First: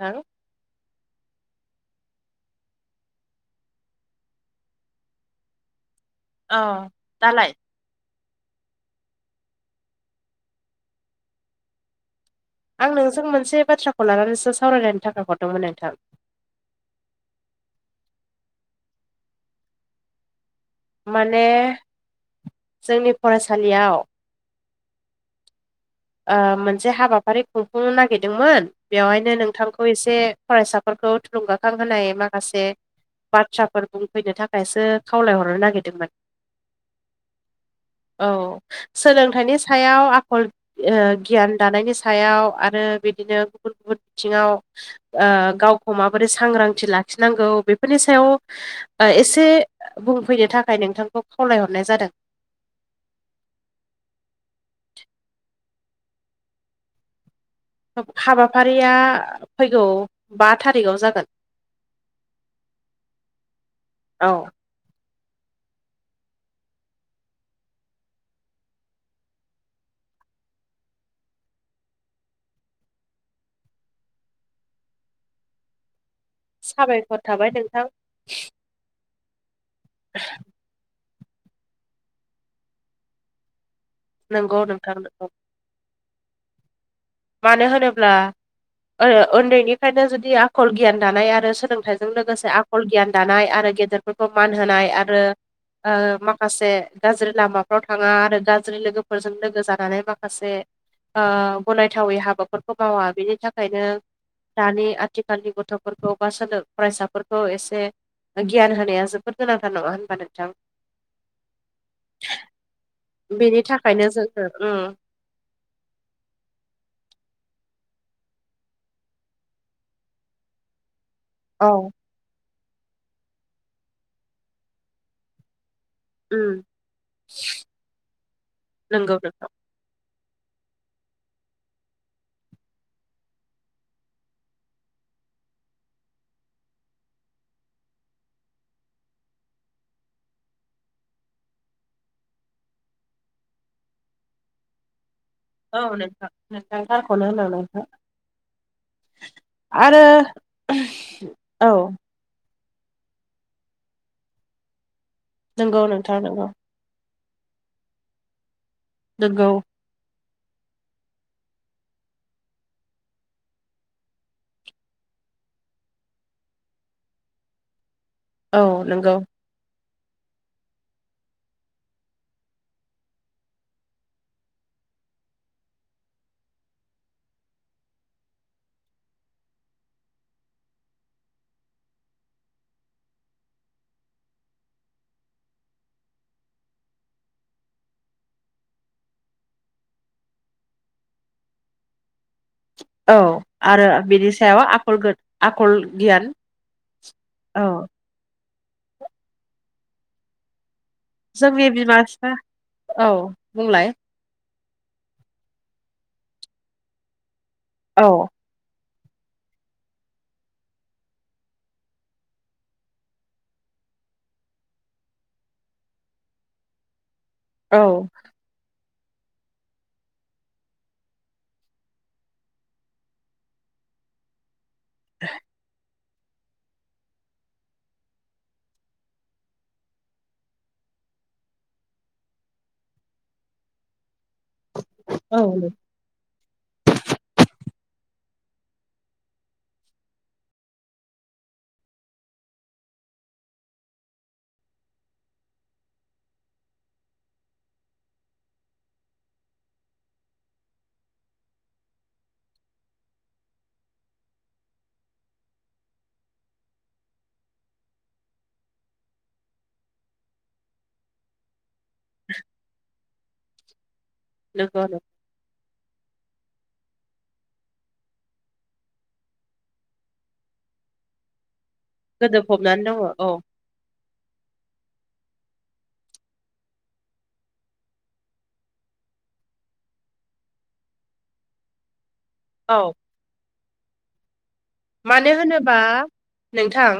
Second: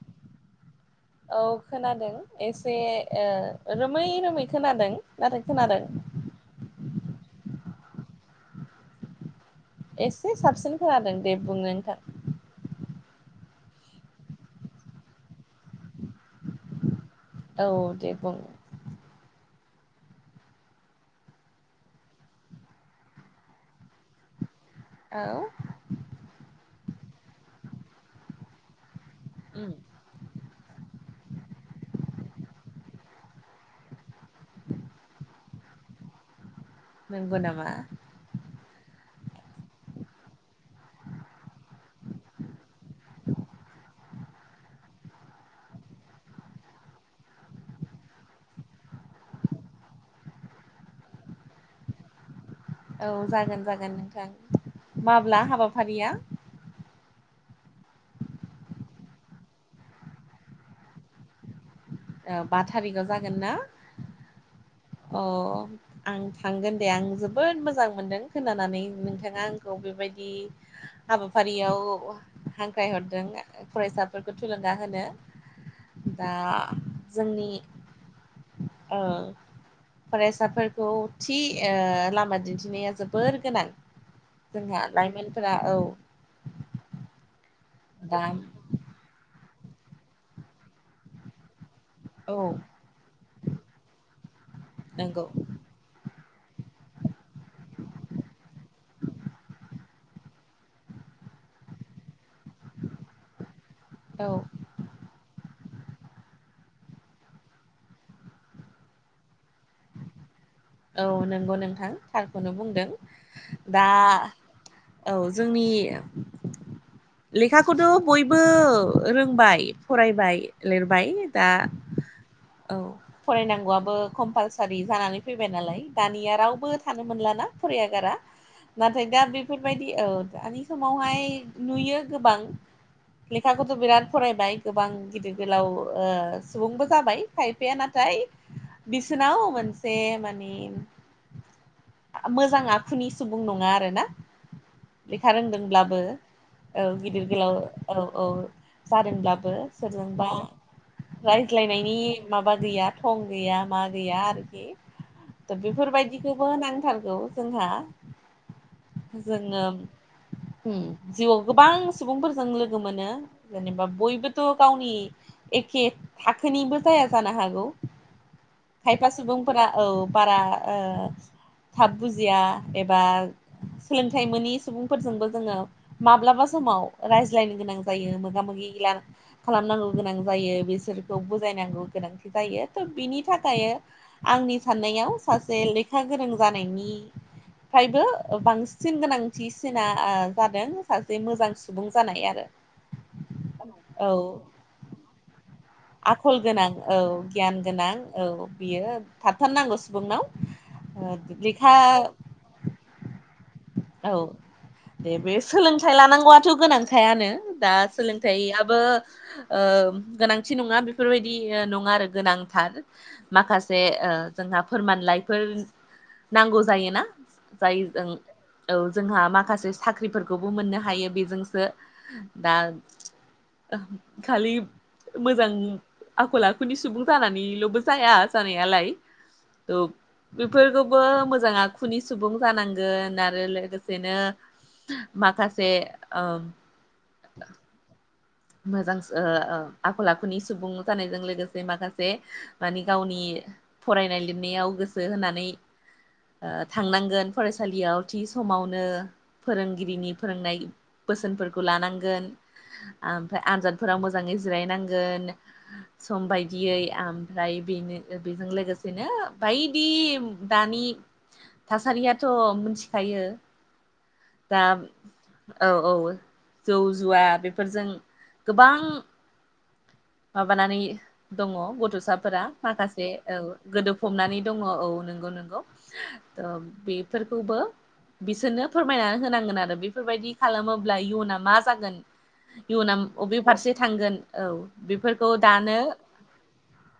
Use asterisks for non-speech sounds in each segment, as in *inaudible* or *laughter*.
नोंथां *inaudible* औ खोनादों एसे रोमै रोमै ओ खोनादों नाथाय खोनादों। औ दालाय एसे साबसिन खोनादों दे बुंनो नोंथां। आं नोंजों मोनसे बाथ्राखौ लानानैसो सावरायलायनो थाखाय हरदोंमोन नोंथां। औ दे बुं। माने जोंनि फरायसालियाव औ ओ मोनसे हाबाफारि खुंफुंनो नागिरदोंमोन बेवहायनो उम नोंथांखौ एसे फरायसाफोरखौ थुलुंगाखां होनाय माखासे बाथ्राफोर बुंफैनो थाखायसो खावलायहरनो नागिरदोंमोन। नोंगौ नामा? औ सोलोंथाइनि सायाव आखल गियान दानायनि सायाव आरो बिदिनो गुबुन गुबुन बिथिङाव गावखौ माबोरै सांग्रांथि लाखिनांगौ बेफोरनि सायाव एसे बुंफैनो थाखाय नोंथांखौ खावलायहरनाय जादों। औ जागोन जागोन नोंथां माब्ला हाबाफारिया हाबाफारिया फैगौ बा थारिखआव जागोन। बा थारिखआव जागोन ना औ अ'। आं थांगोन दे आं जोबोद मोजां मोनदों खोनानानै नोंथाङा आंखौ बेबायदि हाबाफारियाव हांख्रायहरदों फरायसाफोरखौ थुलुंगा होनो। दा साबायखर जोंनि थाबाय नोंथां ओ फरायसाफोरखौ थि ओ लामा दिन्थिनाया जोबोर गोनां। नंगौ जोंहा नोंथां नंगौ लाइमोनफोरा औ। मानो होनोब्ला दा औ उन्दैनिफ्रायनो जुदि आखल गियान दानाय आरो सोलोंथाइ जों लोगोसे आखल गियान दानाय आरो गेदेरफोरखौ मान होनाय आरो नंगौ ओ माखासे गाज्रि लामाफ्राव थाङा आरो गाज्रि लोगोफोरजों लोगो जानानै माखासे ओ गनायथावै हाबाफोरखौ मावा बेनि थाखायनो औ दानि आथि खालनि गथ'फोरखौ बा सोलो फरायसाफोरखौ एसे गियान होनाया जोबोद गोनांथार नङा होनबा नोंथां। औ नंगौ नोंथां थारखौनो बुंदों। बेनि दा थाखायनो जोङो उम औ जोंनि लेखाखौथ' बयबो रोंबाय फरायबाय लिरबाय दा औ औ फरायनांगौआबो कमपालसारि जानानै फैबाय नालाय। दानिया उम रावबो थानो मोनलाना फराया गारा नाथाय नंगौ दा नोंथां बेफोर बेफोरबायदि औ दानि समावहाय नुयो गोबां लेखाखौथ' बिराद फरायबाय गोबां गिदिर गोलाव सुबुंबो जाबाय। खायफाया नाथाय बिसोनाव मोनसे मानि मोजां आखुनि सुबुं नङा आरो ना। लेखा औ रोंदोंब्लाबो नोंथां नोंथां औ थारखौनो गिदिर होनदों गोलाव नोंथां औ औ जादोंब्लाबो आरो सोरजोंबा औ रायज्लायनायनि माबा गैया थं गैया मा गैया आरोखि। दा नंगौ नोंथां नंगौ बेफोरबायदिखौबो नांथारगौ जोंहा। नोंगौ जोङो उ जिउआव गोबां सुबुंफोरजों लोगो मोनो जेनेबा बयबोथ' गावनि एखे थाखोनिबो जाया जानो हागौ। औ खायफा नंगौ सुबुंफोरा औ बारा ओ थाब बुजिया एबा सोलोंथाइ मोनि सुबुंफोरजोंबो जोङो माब्लाबा समाव रायज्लायनो गोनां जायो मोगा मोगि खालामनांगौ गोनां जायो बिसोरखौ बुजायनांगौ गोनांथि जायो थ' बिनि थाखायो आंनि साननायाव सासे लेखा गोरों जानायनि फ्रायबो बांसिन गोनांथिसिना ओ जादों सासे मोजां सुबुं जानाय आरो। औ आरो औ बिनि सायाव आखलखो आखल गियान आखल गोनां औ गियान औ गोनां औ बियो थाथारनांगौ सुबुंनाव। जोंनि लेखा बिमा फिफा औ बुंलाय औ दे बे सोलोंथाइ लानांगौआथ' गोनांखायानो। दा औ सोलोंथाइयाबो ओ गोनां थि नङा बेफोरबायदि ओ नङा आरो गोनांथार माखासे ओ जोंहा फोरमानलाइफोर नांगौ जायोना औ जायजों औ जोंहा माखासे साख्रिफोरखौबो मोननो हायो बेजोंसो दा खालि मोजां आखल आखुनि सुबुं जानानैल'बो जाया जानायालाय औ बेफोरखौबो मोजां आखुनि सुबुं जानांगोन आरो लोगोसेनो औ माखासे नंगौ ओ मोजांसो ओ ओ आखल आखुनि सुबुं जानायजों लोगोसे माखासे माने गावनि फरायनाय लिरनायाव गोसो होनानै थांनांगोन फरायसालियाव थि समावनो फोरोंगिरिनि फोरोंनाय बोसोनफोरखौ लानांगोन। ओमफ्राय आनजादफोरा मोजाङै जिरायनांगोन सम बायदियै ओमफ्राय बेनो बेजों लोगोसेनो बायदि दानि थासारियाथ' मिथिखायो दा नंगौ औ औ जौ जुवा बे फोरजों गोबां माबानानै दङ गथ' साफोरा गोदोफबनानै दङ माखासे औ गोदोफबनानै दङ औ नंगौ नंगौ त' बेफोरखौबो बिसोरनो फोरमायनानै होनांगोन आरो बेफोरबायदि खालामोब्ला इयुना मा जागोन औ इयुनाव बबे फारसे थांगोन औ बेफोरखौ मानो होनोबा दानो नोंथां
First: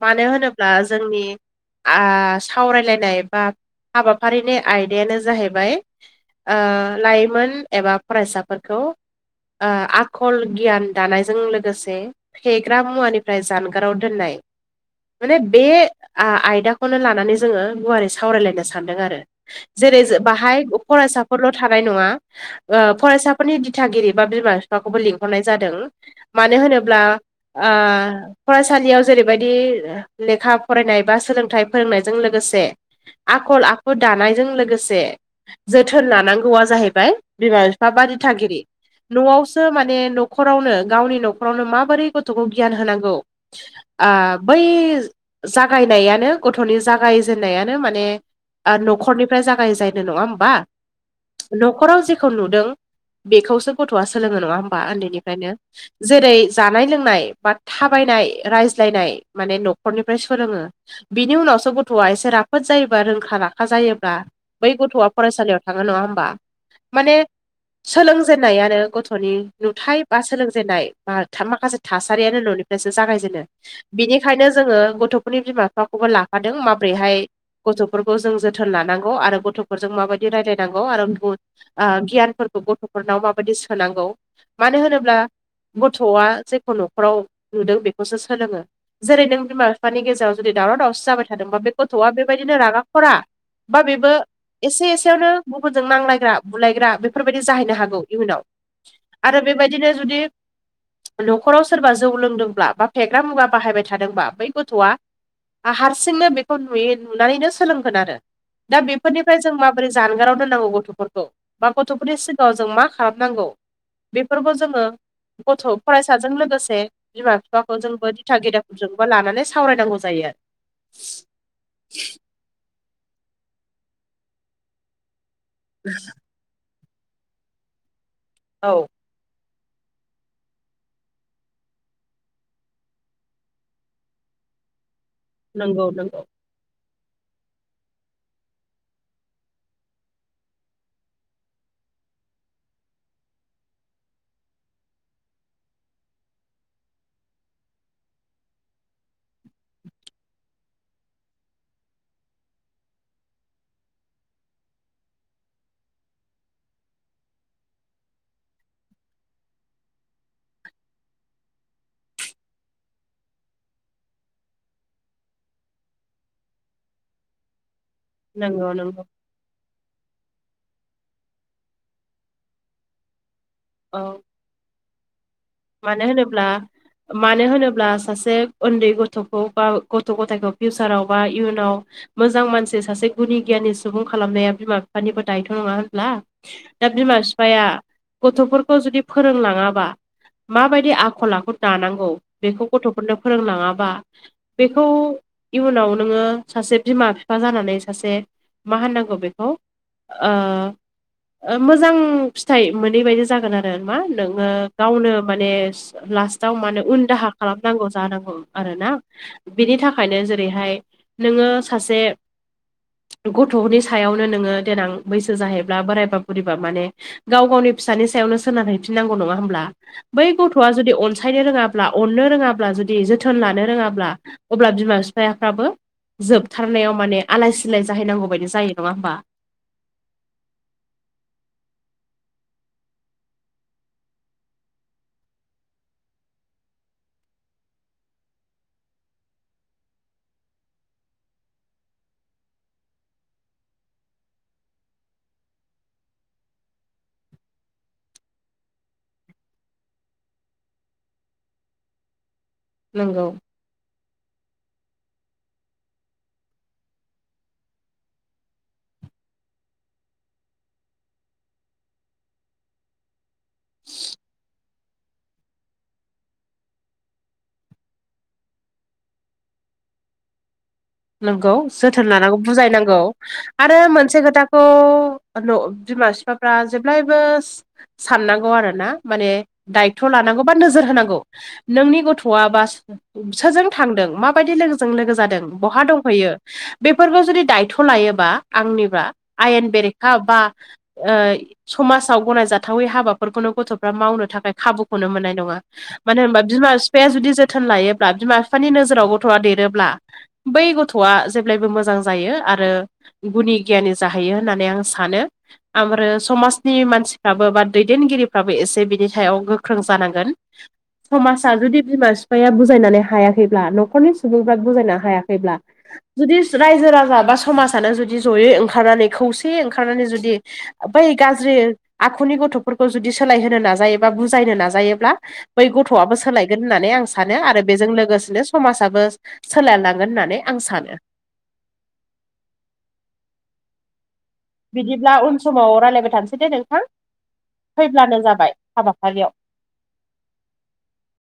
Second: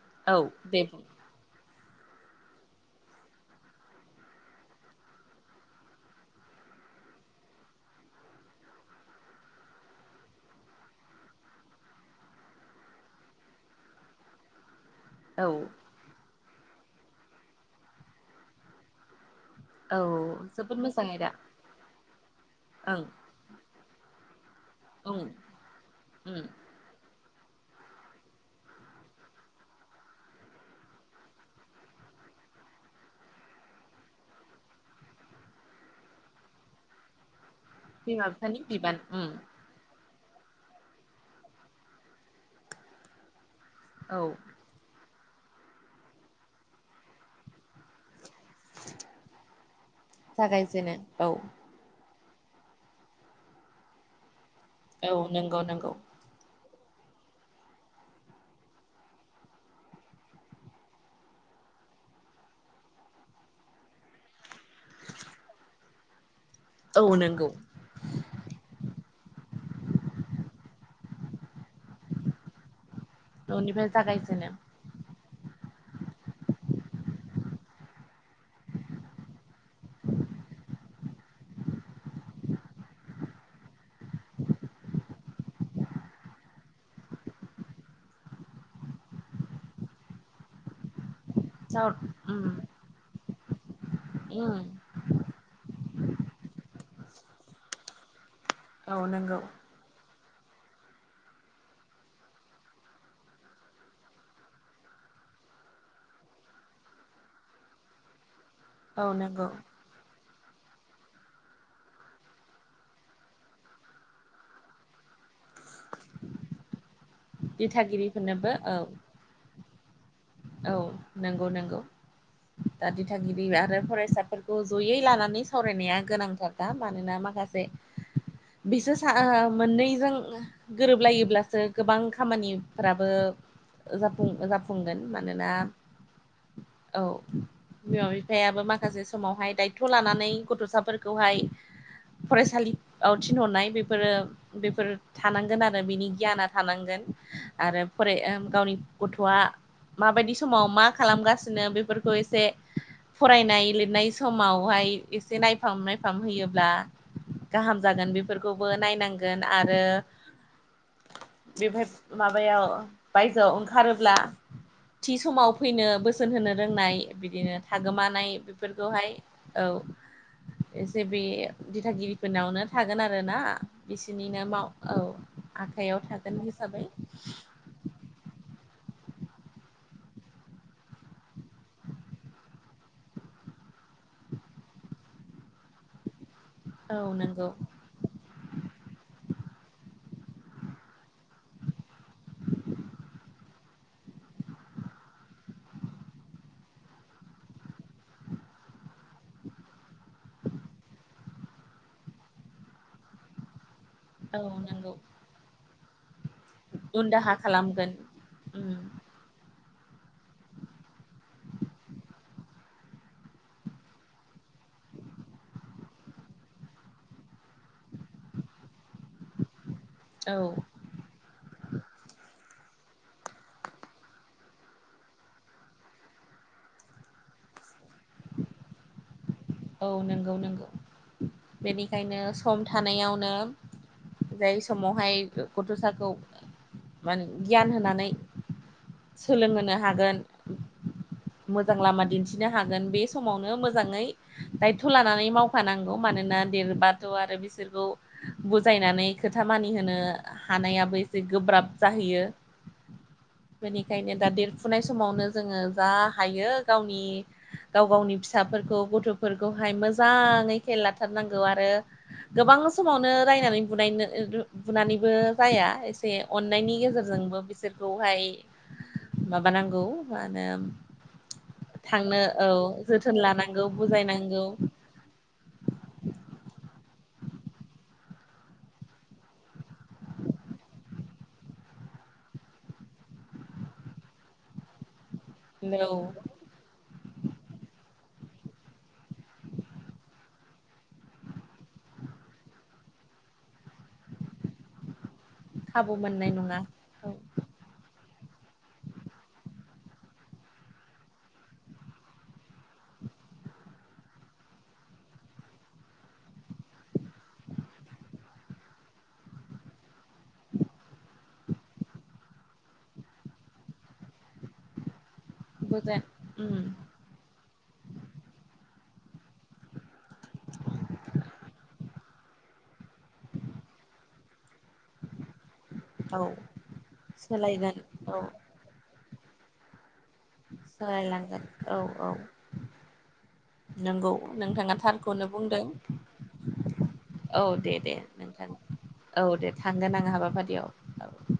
मानो औ होनोब्ला दे बुं जोंनि आ सावरायलायनाय बा हाबाफारिनि आयदायानो जाहैबाय ओ लाइमोन एबा फरायसाफोरखौ आ आखल गियान दानायजों लोगोस थे फेग्रा मुवानिफ्राय जानगाराव दोननाय माने औ बे आ- आयदाखौनो लानानै जोङो गुवारै सावरायलायनो सानदों आरो। औ जेरै बाहाय जोबोद मोजां आयदा फरायसाफोरल' थानाय नङा ओ ओं फरायसाफोरनि दिथागिरि बा बिमा फाखौबो ओं लिंहरनाय जादों ओम मानो होनोब्ला ओ फरायसालियाव जेरैबायदि लेखा फरायनाय बा सोलोंथाइ फोरोंनायजों लोगोसे आखल आखु दानायजों लोगोसे जोथोन लानांगौआ जाहैबाय बिमा बिफ बा बा बिमा बिफानि दिथागिरि बिबान ओम न'आव नो माने न'खरावनो गावनि न'खरावनो माबोरै गथ'खौ गियान होनांगौ आ औ बै जागायनायानो गथ'नि जागायजेनन्नायानो माने न'खरनिफ्राय जागायजायनाय नङा होमबा? जागायजेनो औ न न'खराव जेखौ नुदों बेखौसो गथ'आ सोलोङो नङा होमबा औ उन्दैनिफ्रायनो? नंगौ नंगौ जेरै जानाय लोंनाय बा थाबायनाय रायज्लायनाय माने न'खरनिफ्राय सोलोङो। बिनि उनावसो गथ'आ एसे राफोद जायोबा रोंखा राखा जायोब्ला बै गथ'आ फरायसालियाव थाङो नङा होमबा? औ माने नंगौ सोलोंजेनन्नायानो गथ'नि नुथाय बा सोलोंजेनन्नाय माखासे थासारियानो न'निफ्रायसो जागायजेनो। न'निफ्राय बिनिखायनो जागायजेनो जोङो गथ' खरनि बिमा बिफाखौबो लाफादों माबोरैहाय गथ'फोरखौ जों जोथोन लानांगौ आरो गथ'फोरजों माबायदि रायलायनांगौ आरो आ गियानफोरखौ गथ'फोरनाव माबायदि सोनांगौ मानो होनोब्ला गथ'आ जेखौ न'खराव नुदों बेखौसो सोलोङो जेरै नों बिमा बिफानि गेजेराव जुदि दावराव दावसि जाबाय थादोंबा बे जा गथ'आ ओम बेबायदिनो रागा खरा बा बेबो ओम एसे एसेयावनो गुबुनजों नांलायग्रा बुलायग्रा बेफोरबायदि जाहैनो हागौ औ इयुनाव नंगौ आरो बेबायदिनो जुदि न'खराव सोरबा जौ लोंदोंब्ला बा फेग्रा मुवा बाहायबाय थादोंबा बै गथ'आ हारसिंनो बेखौ नुय नुनानैनो सोलोंगोन आरो दा औ बेफोरनिफ्राय नंगौ जों माबो बोरै जानगाराव दोननांगौ गथ'फोरखौ बा गथ'फोरनि सिगाङाव जों मा खालामनांगौ? बेफोरखौ जोङो गथ' फरायसाजों लोगोसे बिमा बिखौ जोंबो दिथा दिथागिरिफोरनोबो औ गेदेरफोरजोंबा लानानै सावरायनांगौ जायो। औ नंगौ नंगौ दा दिथागिरि आरो फरायसाफोरखौ जयै लानानै सावरायनाया गोनांथार दा मानोना माखासे बि औ मोननैजों गोरोबलायोब्लासो गोबां खामानिफ्राबो जाफुं जाफुंगोन मानोना नंगौ नंगौ औ बिमा बिफायाबो माखासे समावहाय दायथ' लानानै गथ'साफोरखौहाय फरायसालियाव थिनहरनाय बेफोरो बेफोर थानांगोन आरो बिनि गियाना थानांगोन आरो फराय ओ गावनि गथ'आ माबायदि समाव मा खालामगासिनो बेफोरखौ एसे फरायनाय लिरनाय समावहाय एसे नायफाम नायफाम होयोब्ला गाहाम जागोन बेफोरखौबो नायनांगोन आरो बेहाय माबायाव बायजोआव ओंखारोब्ला थि समाव फैनो बोसोन होनो रोंनाय बिदिनो थागोमानाय नंगौ नंगौ बेफोरखौहाय औ एसे बे दिथागिरिफोरनावनो थागोन आरो ना औ बिसोरनिनो माव औ आखाइयाव मानो थागोन होनोब्ला हिसाबै मानो होनोब्ला सासे उन्दै गथ'खौ बा गथ' गथायखौ फिउचाराव बा इयुनाव मोजां मानसि सासे गुनि गियााननि सुबुं खालामनाया बिमा बिफानिबो दायथ' नङा होनब्ला? दा औ बिमा नंगौ बिफाया गथ'फोरखौ जुदि फोरोंलाङाबा माबायदि आखल आखु दानांगौ बेखौ गथ'फोरनो फोरोंलाङाबा बेखौ इयुनाव नोङो सासे बिमा बिफा जानानै सासे मा होननांगौ बेखौ ओ मोजां फिथाइ मोनैबायायदि जागोन आरो। मा औ नोङो नंगौ गावनो माने लास्टाव माने उन दाहा खालामनांगौ जानांगौ उम आरोना। बिनि थाखायनो जेरैहाय नोङो सासे गथ'नि सायावनो नोङो देनां बैसो जाहैब्ला बोरायबा बोरैबा माने गाव गावनि फिसानि सायावनो सोनार हैैफिननांगौ नङा होमब्ला बै औ गथ'आ जुदिन आखायनो रोङाब्ला अननो रोङाब्ला जुदि जोथोन लानो रोङाब्ला अब्ला बिमा बिफायाफ्राबो जोबथारनायाव माने आलाय सिलाय जाहैनांगौ बायदि जायो नङा होमबा? औ नंगौ नंगौ बेनिखायनो सम थानायावनो जाय समावहाय गथ'साखौ मान गियान होनानै सोलोंहोनो हागोन। मोजां लामा दिन्थिनो हागोन बे समावनो मोजाङै दायथ' लानानै मावफानांगौ मानोना देरबाथ' आरो बिसोरखौ बुजायनानै खोथा मानिहोनो हानायाबो एसे गोब्राब जाहैयो। नंगौ। बेनिखायनो दा देरफुनाय समावनो जोङो जा हायो गावनि गाव गावनि फिसाफोरखौ गथ'फोरखौहाय मोजाङै खेल लाथारनांगौ आरो गोबां समावनो रायनानै बुनायनो बुनानैबो जाया एसे अन्नायनि गेजेरजोंबो बिसोरखौहाय माबानांगौ मा होनो नोंगौ जोथोन थांनो लानांगौ औ बुजायनांगौ जोथोन लानांगौ आरो मोनसे बुजायनांगौ खोथाखौ न बिमा बिफाफ्रा जेब्लायबो साननांगौ आरो ना माने दायथ' लानांगौ बा नोजोर होनांगौ। नोंनि गथ'आ बास सोरजों थांदों माबायदि लोगोजों लोगो जादों। बहा औ दंहैयो बेफोरखौ जुदि दायथ' लायोबा आंनिबा आयेन बेरेखा बा ओ समाजाव गनायजाथावै हाबाफोरखौनो गथ'फ्रा मावनो थाखाय खाबुखौनो मोननाय नङा। खाबु मानो मोननाय होनबा नङा बिमा बिफाया औ जुदि जोथोन लायोब्ला बिमा बिफानि नोजोराव गथ'आ देरोब्ला। बै गथ'आ जेब्लायबो मोजां जायो आरो। गुनि गियानि जाहैयो होननानै आं सानो। आमोरो समाजनि मानसिफ्राबो बा दैदेनगिरिफ्राबो एसे बिनि सायाव गोख्रों जानांगोन। समाजा जुदि बिमा बिफाया बुजायनानै हायाखैब्ला न'खरनि सुबुंफ्रा बुजायनो हायाखै ब्ला बुजाय जुदि उम रायजो राजा बा समाजानो जुदि जयै ओंखारनानै खौसेयै ओंखारनानै जुदि बै गाज्रि आखुनि गथ'फोरखौ जुदि सोलायहोनो नाजायोबा बुजायनो नाजायो जायोब्ला बै गथ'आबो औ सोलायगोन होननानै आं सानो आरो सोलायगोन बेजों औ लोगोसेनो समाजाबो सोलायलांगोन होननानै आं सानो सोलायलांगोन औ औ। नंगौ नोंथाङा बिदिब्ला थारखौनो उन बुंदों। समाव रायलायबाय थानोसै दे नोंथां औ दे दे फैब्लानो नोंथां जाबाय हाबाफारियाव औ दे थांगोन आं हाबाफारियाव औ।